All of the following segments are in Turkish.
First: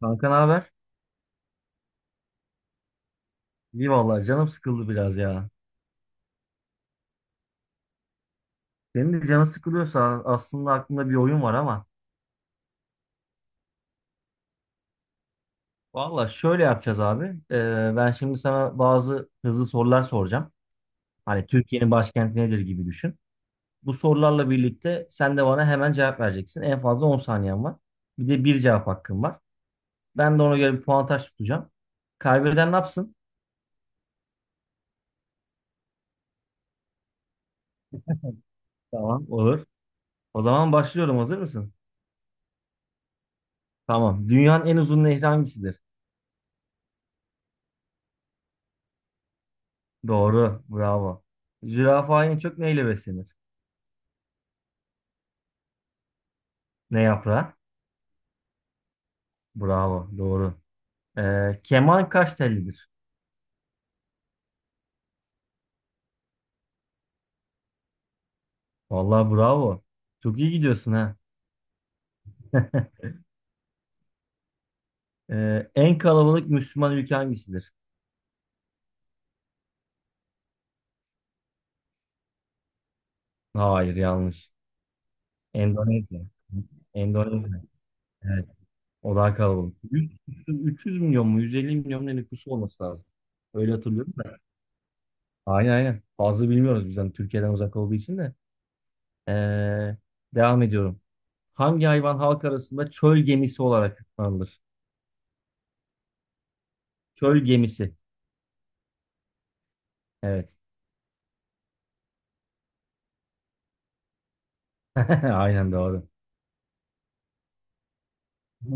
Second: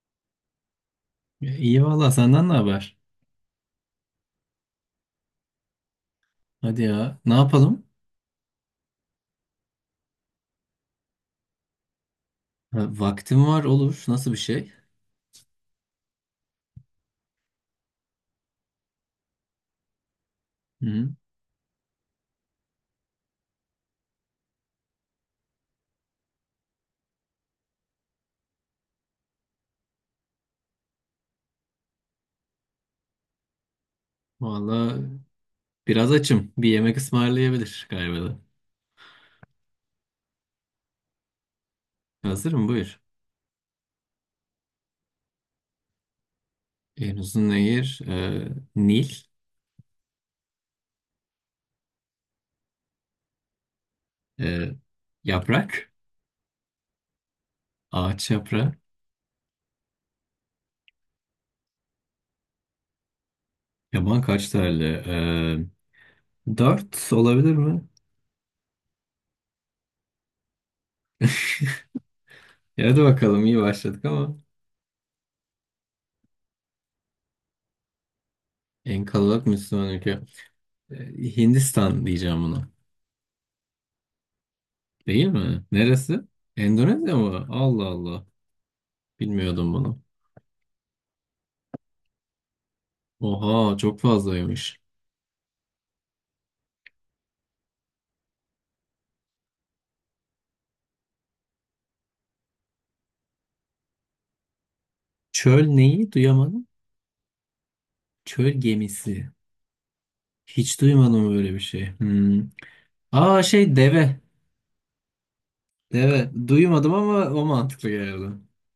Kanka ne haber? Ya İyi valla, senden ne haber? İyi vallahi canım sıkıldı biraz ya. Hadi ya, ne yapalım? Senin de canın sıkılıyorsa aslında aklında bir oyun var ama Ha, vaktim var, olur. Nasıl bir şey? vallahi şöyle yapacağız abi. Ben şimdi sana bazı hızlı sorular soracağım. Hı. Hani Türkiye'nin başkenti nedir gibi düşün. Bu sorularla birlikte sen de bana hemen cevap vereceksin. En fazla 10 saniyen var. Bir de bir cevap hakkın var. Ben de ona göre bir puantaj tutacağım. Kaybeden ne yapsın? Valla biraz açım. Bir yemek ısmarlayabilir galiba da. Tamam olur. O zaman başlıyorum. Hazır mısın? Hazırım, buyur. Tamam. Dünyanın en uzun nehri hangisidir? En uzun nehir Nil. Doğru. Bravo. Zürafa en çok neyle beslenir? E, Yaprak. Ne yaprağı? Ağaç yaprağı. Bravo. Doğru. Keman kaç tellidir? Yaban kaç tane? Dört olabilir mi? Vallahi bravo. Çok iyi gidiyorsun ha. Ya hadi bakalım, iyi başladık ama. En kalabalık Müslüman ülke hangisidir? En kalabalık Müslüman ülke. E, Hindistan diyeceğim buna. Hayır, yanlış. Değil mi? Neresi? Endonezya. Endonezya mı? Endonezya. Allah Allah. Evet. O daha Bilmiyordum kalabalık. bunu. 100, 300 milyon mu? 150 milyon mu, ne nüfusu olması lazım. Öyle Oha çok hatırlıyorum da. fazlaymış. Aynen aynen. Fazla bilmiyoruz, bizden Türkiye'den uzak olduğu için de. Ee, Devam ediyorum. Hangi hayvan halk arasında çöl gemisi olarak adlandırılır? Çöl neyi? Duyamadım. Çöl gemisi. Çöl gemisi. Evet. Hiç duymadım böyle bir şey. Hmm. Aa, şey, deve. Aynen doğru. Deve. Duymadım ama o mantıklı geldi.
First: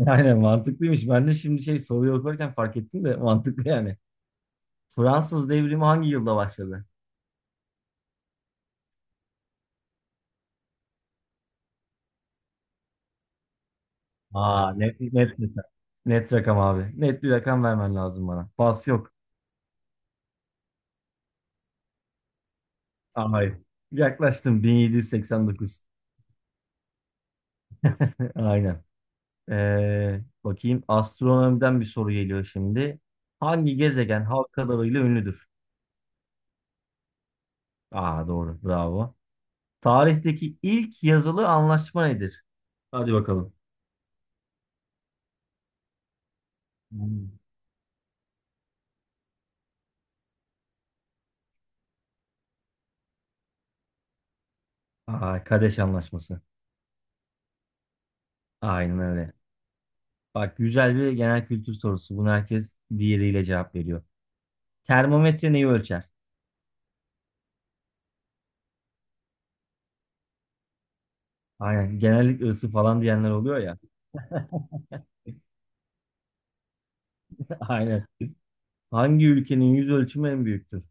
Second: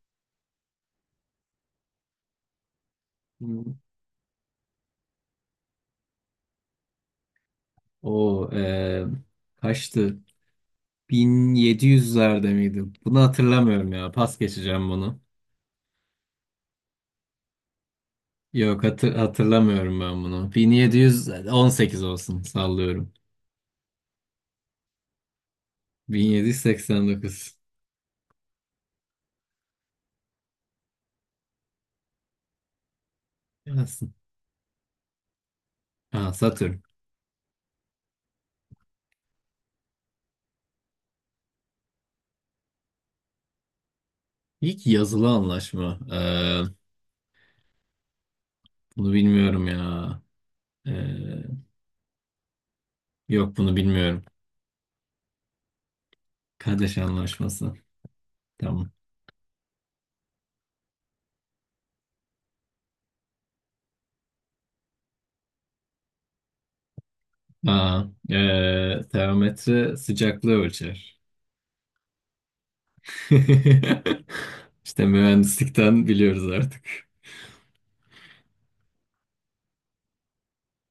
Aynen mantıklıymış. Ben de şimdi şey soruyu okurken fark ettim de mantıklı Hmm. yani. Fransız devrimi hangi yılda başladı? O kaçtı? 1700'lerde miydi? Bunu hatırlamıyorum ya. Pas Aa, geçeceğim net bunu. net rakam. Net rakam abi. Net bir rakam vermen lazım bana. Yok, Pas yok. Hatırlamıyorum ben bunu. 1718 olsun, sallıyorum. Aa, hayır. Yaklaştım, 1789. 1789. Aynen. Bakayım, astronomiden bir soru geliyor şimdi. Hangi Gelsin. gezegen halk kadarıyla ünlüdür? Aa, Satürn. Aa, doğru. Bravo. Tarihteki ilk yazılı anlaşma nedir? Hadi bakalım. İlk yazılı anlaşma. Hmm. Bunu bilmiyorum ya. Ee, Yok, bunu bilmiyorum. Aa, Kadeş Anlaşması. Kardeş anlaşması. Tamam. Aynen öyle. Bak, güzel bir genel kültür sorusu. Bunu herkes diğeriyle cevap veriyor. Termometre neyi ölçer? Aa, termometre sıcaklığı ölçer. Aynen. Genellikle ısı falan diyenler oluyor ya. İşte mühendislikten biliyoruz artık. Aynen. Hangi ülkenin yüz ölçümü en büyüktür?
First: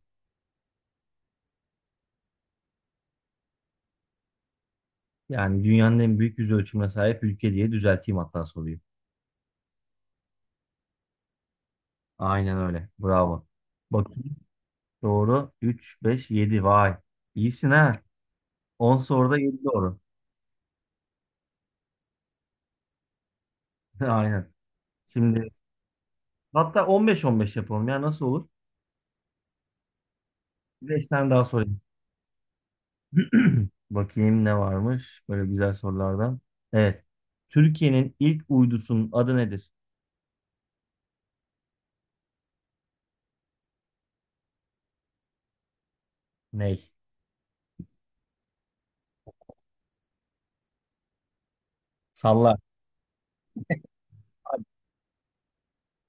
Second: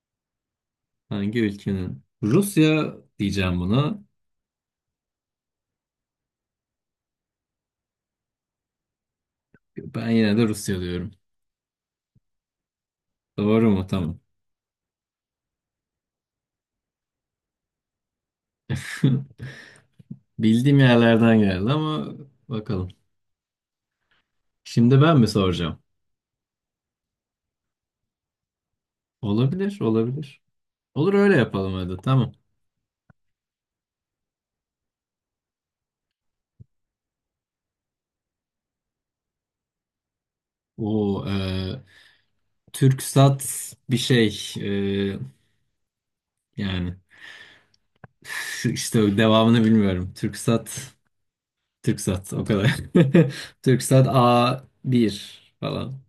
Hangi ülkenin? Rusya diyeceğim buna. Yani dünyanın en büyük yüz ölçümüne sahip ülke diye düzelteyim hatta soruyu. Ben yine de Rusya diyorum. Aynen öyle. Bravo. Doğru mu? Tamam. Bakayım. Doğru. 3, 5, 7. Vay. İyisin ha. 10 soruda 7 doğru. Bildiğim yerlerden geldi ama bakalım. Aynen. Şimdi ben mi Şimdi, soracağım? hatta 15-15 yapalım ya, nasıl olur? Olabilir, olabilir. 5 Olur, tane öyle daha yapalım sorayım. hadi. Tamam. Bakayım ne varmış böyle güzel sorulardan. Evet. Türkiye'nin ilk uydusunun adı nedir? O Türksat bir şey e, Ney? yani işte devamını bilmiyorum. Türksat Türksat o Salla. kadar. Türksat A1 falan.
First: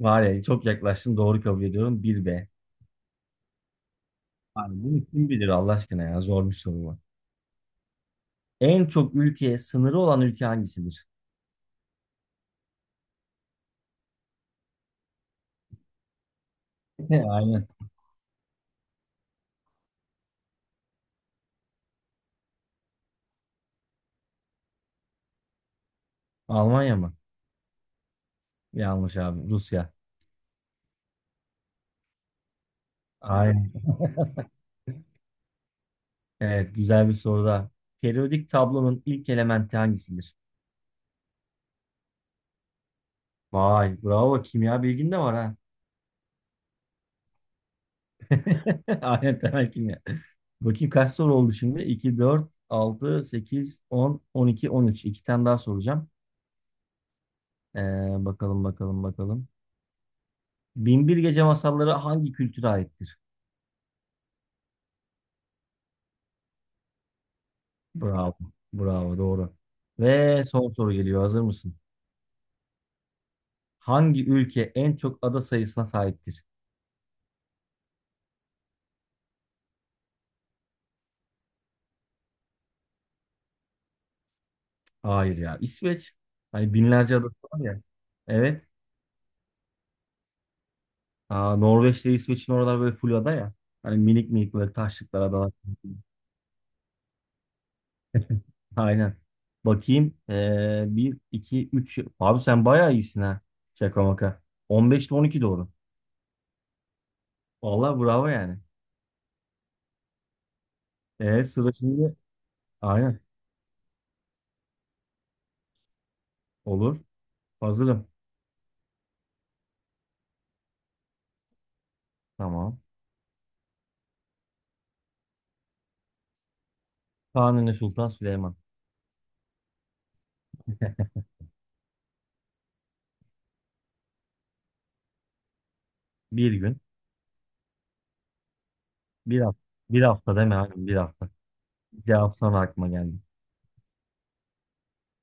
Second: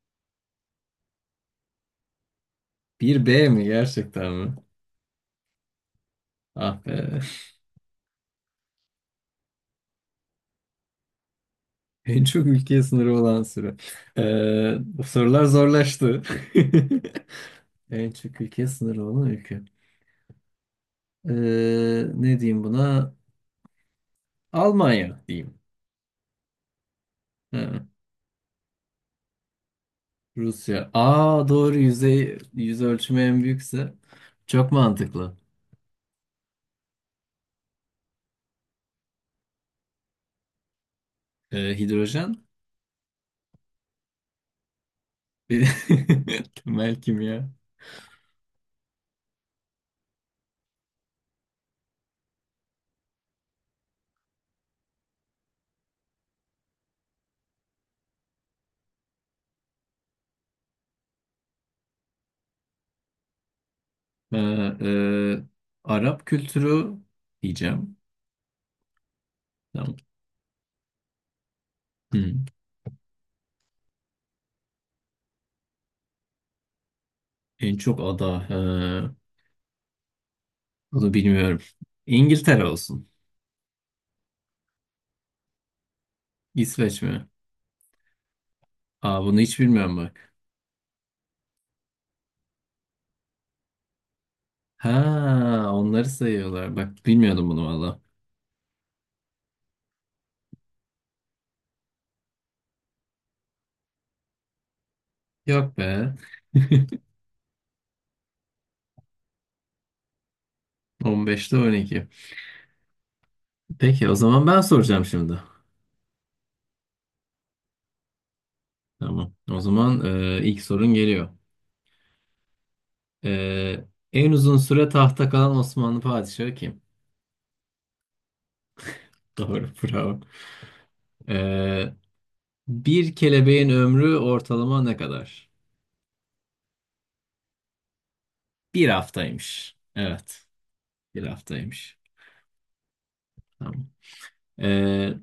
Var ya, çok yaklaştın, doğru kabul ediyorum. Bir b. Bir b mi, gerçekten mi? Abi bunu kim bilir Allah aşkına ya, zor bir soru Ah bu. be. En çok ülkeye sınırı olan ülke hangisidir? En çok ülkeye sınırı olan süre. E, Bu sorular zorlaştı. Aynen. En çok ülkeye sınırı olan ülke. E, Ne diyeyim buna? Almanya diyeyim. Almanya mı? Yanlış abi. Rusya. Rusya. Aa, doğru, yüz ölçümü en Aynen. büyükse çok mantıklı. Evet, güzel bir soru da. Periyodik tablonun ilk elementi hangisidir? Hidrojen, Vay, bravo. Kimya bilgin de var ha. bir- temel kimya. Aynen temel kimya. Bakayım kaç soru oldu şimdi? İki, dört, altı, sekiz, on, on iki, on üç. İki tane daha soracağım. Ee, Bakalım, bakalım, bakalım. Bin bir Gece Masalları hangi kültüre aittir? Ee, e, Arap kültürü diyeceğim. Bravo, bravo, doğru. Tamam. Ve son soru geliyor. Hazır mısın? Hı. Hangi ülke en çok ada sayısına sahiptir? En çok ada. Bunu bilmiyorum. İngiltere olsun. Hayır ya. İsveç. Hani İsveç binlerce mi? adası var ya. Evet. Aa, bunu hiç bilmiyorum bak. Aa, Norveç'te, İsveç'in oralar böyle full ada ya. Hani minik minik böyle taşlıklar adalar. Ha, onları sayıyorlar. Bak, bilmiyordum bunu valla. Aynen. Bakayım. 1, 2, 3. Abi sen bayağı iyisin ha. Şaka maka. 15'te 12 doğru. Yok be. Vallahi bravo yani. 15'te Sıra 12. şimdi. Aynen. Peki, o zaman ben soracağım şimdi. Olur. Hazırım. Tamam. O zaman, ilk sorun geliyor. Tamam. E, En uzun süre tahta kalan Osmanlı padişahı kim? Kanuni Sultan Süleyman. Doğru, bravo. E, Bir kelebeğin ömrü ortalama ne kadar? Bir gün. Bir Bir hafta. haftaymış. Bir hafta Evet, deme abi. Bir bir hafta. haftaymış. Cevap sana aklıma geldi. Tamam. E,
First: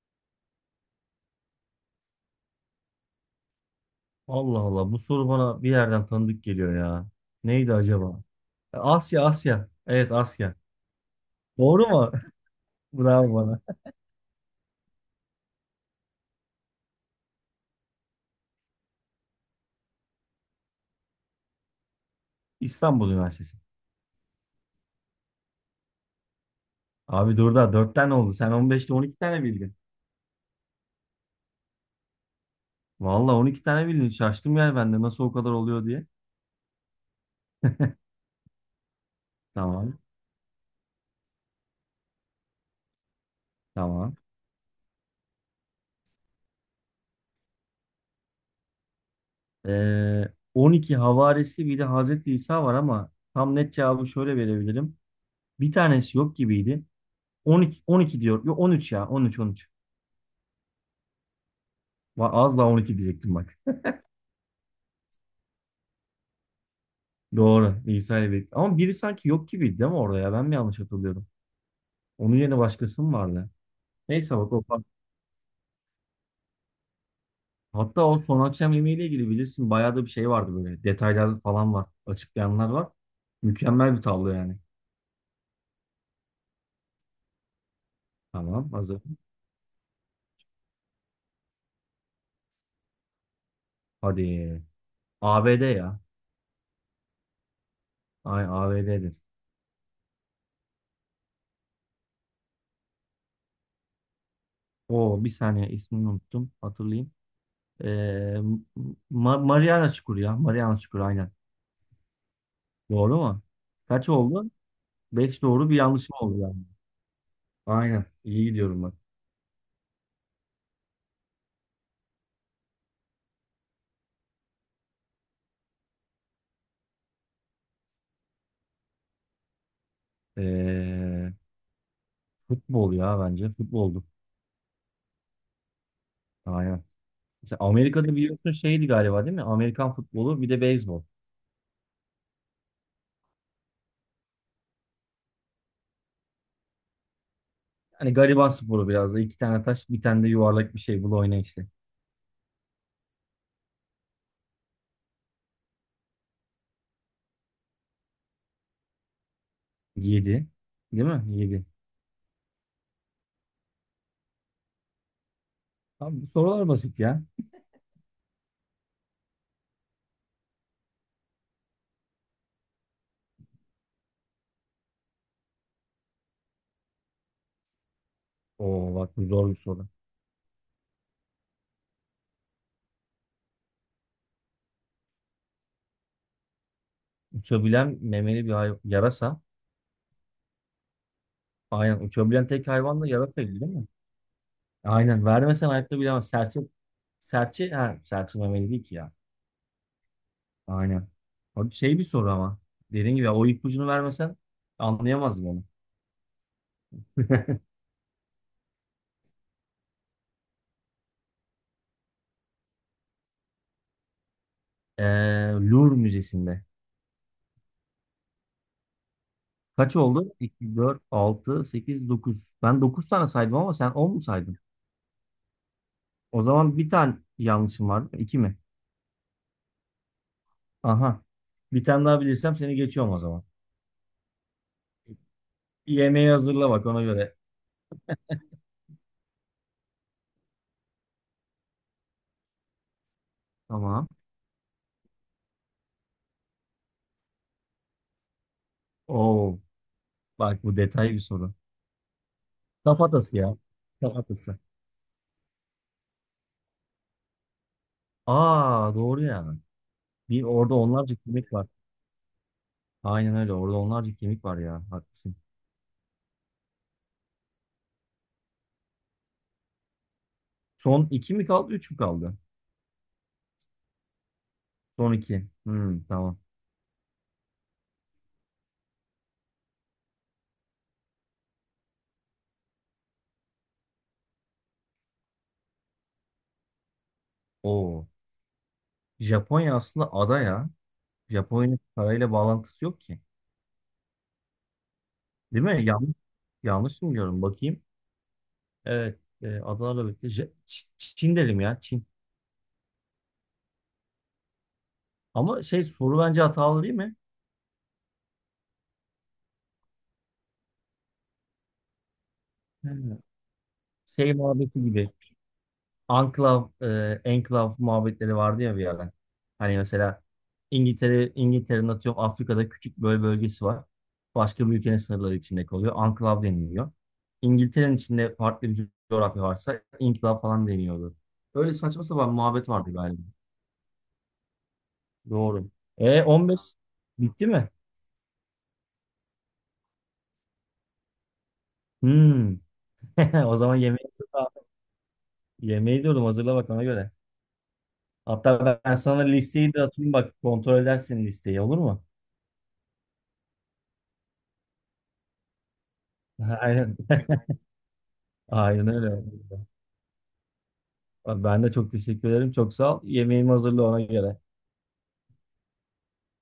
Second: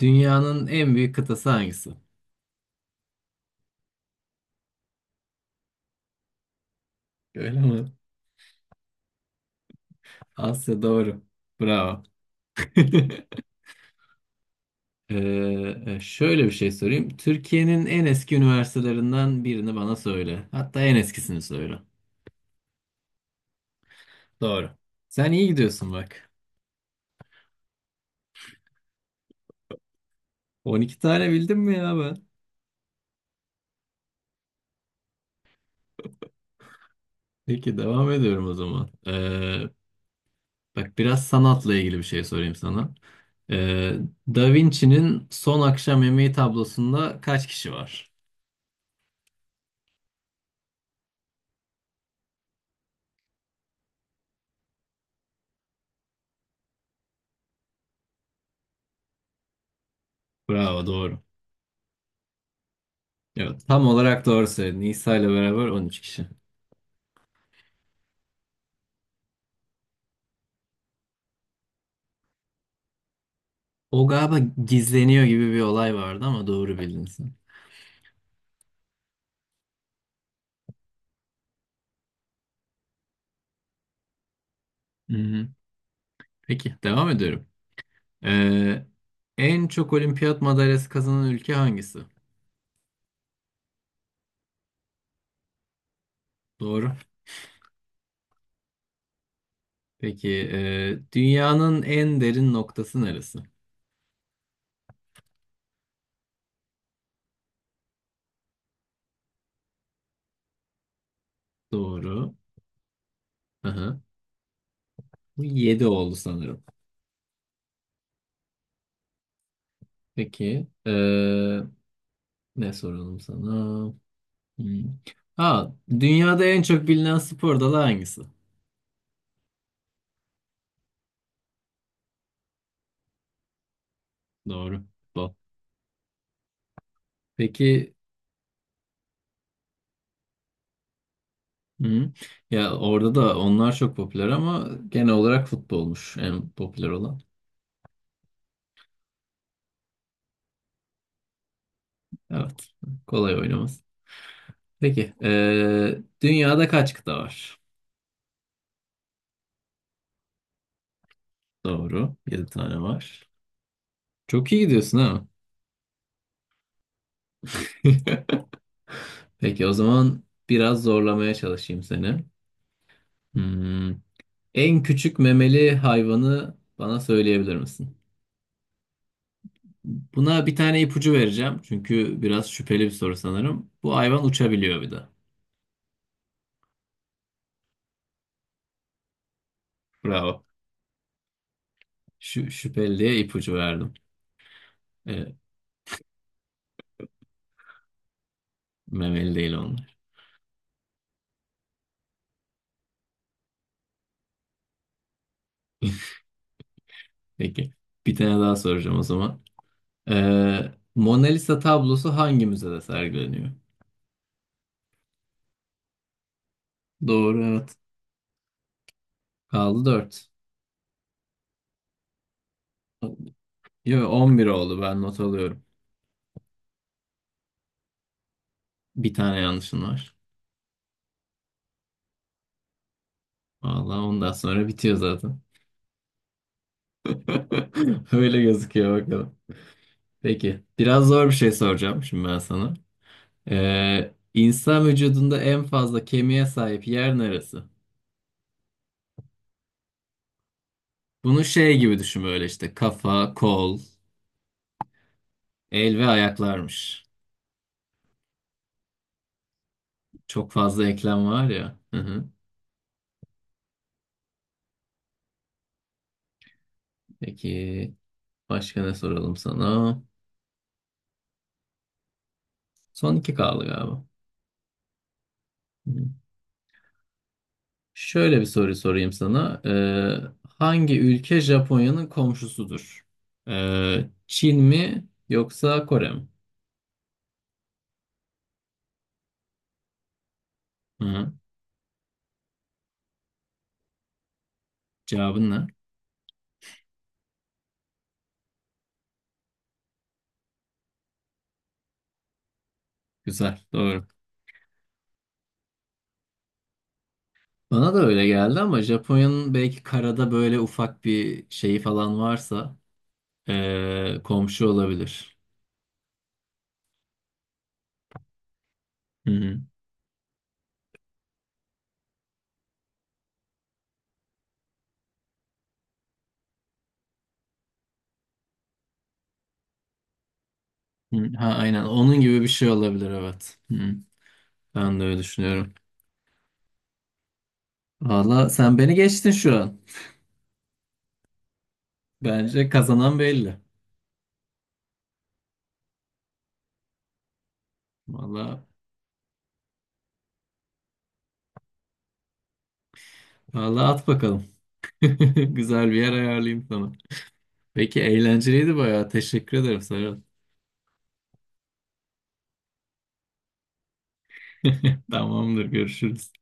Dünyanın en büyük kıtası hangisi? Allah Allah. Bu soru bana bir yerden tanıdık geliyor ya. Öyle Neydi mi? acaba? Asya, Asya. Evet, Asya. Asya doğru. Doğru Bravo. mu? Bravo bana. Ee, Şöyle bir şey sorayım. Türkiye'nin en eski üniversitelerinden birini bana söyle. Hatta en eskisini söyle. İstanbul Üniversitesi. Doğru. Sen iyi gidiyorsun bak. Abi dur da 4 tane oldu. Sen 15'te 12 tane bildin. 12 tane bildim mi ya ben? Valla 12 tane bildin. Şaştım yani ben de, nasıl o kadar oluyor diye. Peki, devam ediyorum o zaman. Tamam. Bak, biraz sanatla ilgili bir şey sorayım sana. Ee, Tamam. Da Vinci'nin Son Akşam Yemeği tablosunda kaç kişi var? Ee, 12 havarisi bir de Hazreti İsa var ama tam net cevabı şöyle verebilirim. Bir tanesi yok gibiydi. 12, 12 diyor. Yok, 13 ya. 13 13. Bravo, doğru. Az daha 12 diyecektim bak. Evet, tam olarak doğru söyledin. İsa ile beraber 13 kişi. Doğru. İsa'yı bekledim. Ama biri sanki yok gibiydi değil mi orada ya? Ben mi yanlış hatırlıyorum? Onun yerine başkası mı vardı? O Neyse galiba bak o, gizleniyor gibi bir olay vardı ama doğru bildin sen. hatta o son akşam yemeğiyle ilgili bilirsin, bayağı da bir şey vardı böyle. Detaylar falan var. Açıklayanlar var. Mükemmel bir tablo yani. Hı hı. Peki, devam ediyorum. Tamam, Ee, hazır. En çok olimpiyat madalyası kazanan ülke hangisi? Hadi. ABD ya. Doğru. Ay, ABD'dir. Peki, dünyanın en derin noktası neresi? O bir saniye ismini unuttum. Hatırlayayım. Ee, Mariana Çukuru ya. Mariana Çukuru, aynen. Doğru. Doğru mu? Aha. Kaç oldu? 5 Bu doğru bir 7 yanlışım oldu oldu yani. sanırım. Aynen. İyi gidiyorum bak. Peki, ne soralım sana? Hmm. Ha, dünyada en çok bilinen spor dalı hangisi? Ee, Futbol ya bence. Futboldu. Doğru. Futbol. Aynen. Mesela Peki, Amerika'da biliyorsun şeydi galiba değil mi? Amerikan futbolu, bir de beyzbol. hı. Ya orada da onlar çok popüler ama genel olarak futbolmuş en popüler olan. Hani gariban sporu biraz da. İki tane taş, bir tane de yuvarlak bir şey. Bul oyna işte. Evet, kolay oynaması. Peki. Dünyada kaç kıta var? Yedi. Değil mi? Yedi. Doğru. Yedi tane var. Çok iyi gidiyorsun ha. Abi bu sorular basit ya. Peki, o zaman biraz zorlamaya çalışayım seni. Hmm, En küçük memeli hayvanı bana söyleyebilir misin? Oo, bak bu zor bir soru. Buna bir tane ipucu vereceğim. Çünkü biraz şüpheli bir soru sanırım. Bu hayvan uçabiliyor bir de. Uçabilen memeli bir yarasa. Bravo. Aynen, uçabilen tek Şüpheli hayvan da diye ipucu yarasaydı değil mi? verdim. Aynen, Ee, vermesen hayatta bilemez. Serçe, serçe, ha, serçe memeli değil ki ya. Memeli değil onlar. Aynen. Abi şey bir soru ama. Dediğim gibi o ipucunu vermesen anlayamazdım onu. Peki. Bir tane daha soracağım o zaman. Mona Lisa tablosu hangi müzede sergileniyor? Ee, Louvre Müzesi'nde. Doğru, evet. Kaldı Kaç 4. oldu? 2, 4, 6, 8, 9. Ben 9 tane saydım ama sen Yok, 10 mu 11 saydın? oldu, ben not alıyorum. O zaman bir tane yanlışım var. 2 mi? Bir tane yanlışın var. Aha. Bir tane daha bilirsem seni geçiyorum o zaman. Vallahi ondan sonra bitiyor zaten. Yemeği hazırla bak ona göre. Öyle gözüküyor bakalım. Peki, biraz zor bir şey soracağım şimdi ben sana. Tamam. İnsan vücudunda en fazla kemiğe sahip yer neresi? Oo, bak bu detaylı bir Bunu soru. şey gibi düşün, böyle işte kafa, Kafatası ya. kol, Kafatası. el ve ayaklarmış. Aa, doğru ya. Bir Çok orada fazla onlarca eklem var kemik var. ya. Hı hı. Aynen öyle. Orada onlarca kemik var ya. Haklısın. Peki. Başka ne soralım sana? Son 2 mi kaldı, 3 mü kaldı? Son iki kaldı galiba. Son 2. Hı. Hmm, tamam. Şöyle bir soru sorayım sana. Hangi ülke Japonya'nın komşusudur? Çin mi yoksa Kore mi? Oo. Japonya aslında ada ya. Hı. Hı. Japonya'nın parayla bağlantısı yok ki. Cevabın Değil ne? mi? Yanlış, yanlış mı diyorum? Bakayım. Evet. Adana'la birlikte. Çin dedim ya. Çin. Güzel, doğru. Ama şey soru bence hatalı değil mi? Bana da öyle geldi ama Japonya'nın belki karada böyle ufak bir şeyi falan varsa Hmm. Şey komşu muhabbeti gibi. olabilir. Anklav, enklav muhabbetleri vardı ya bir yerden. Hı hı. Hani mesela İngiltere'nin atıyorum Afrika'da küçük böyle bölgesi var. Başka bir ülkenin sınırları içinde kalıyor. Anklav deniliyor. İngiltere'nin içinde farklı bir coğrafya varsa enklav falan deniyordu. Hı, ha, Öyle aynen saçma onun sapan gibi bir şey muhabbet vardı olabilir, galiba. evet. Hı. Ben de öyle Doğru. düşünüyorum. 15 bitti mi? Valla sen beni geçtin şu an. Hmm. Bence kazanan O belli. zaman yemeği, yemeği diyorum, hazırla bak ona göre. Vallahi Hatta ben sana listeyi de atayım, bak kontrol edersin listeyi, olur mu? vallahi at bakalım. Güzel bir yer ayarlayayım sana. Aynen. Peki, eğlenceliydi Aynen bayağı. öyle. Teşekkür ederim, Serhat. Ben de çok teşekkür ederim. Çok sağ ol. Yemeğimi hazırla ona göre. Tamamdır, görüşürüz.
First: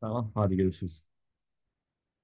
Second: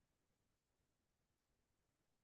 Tamam. Hadi, görüşürüz.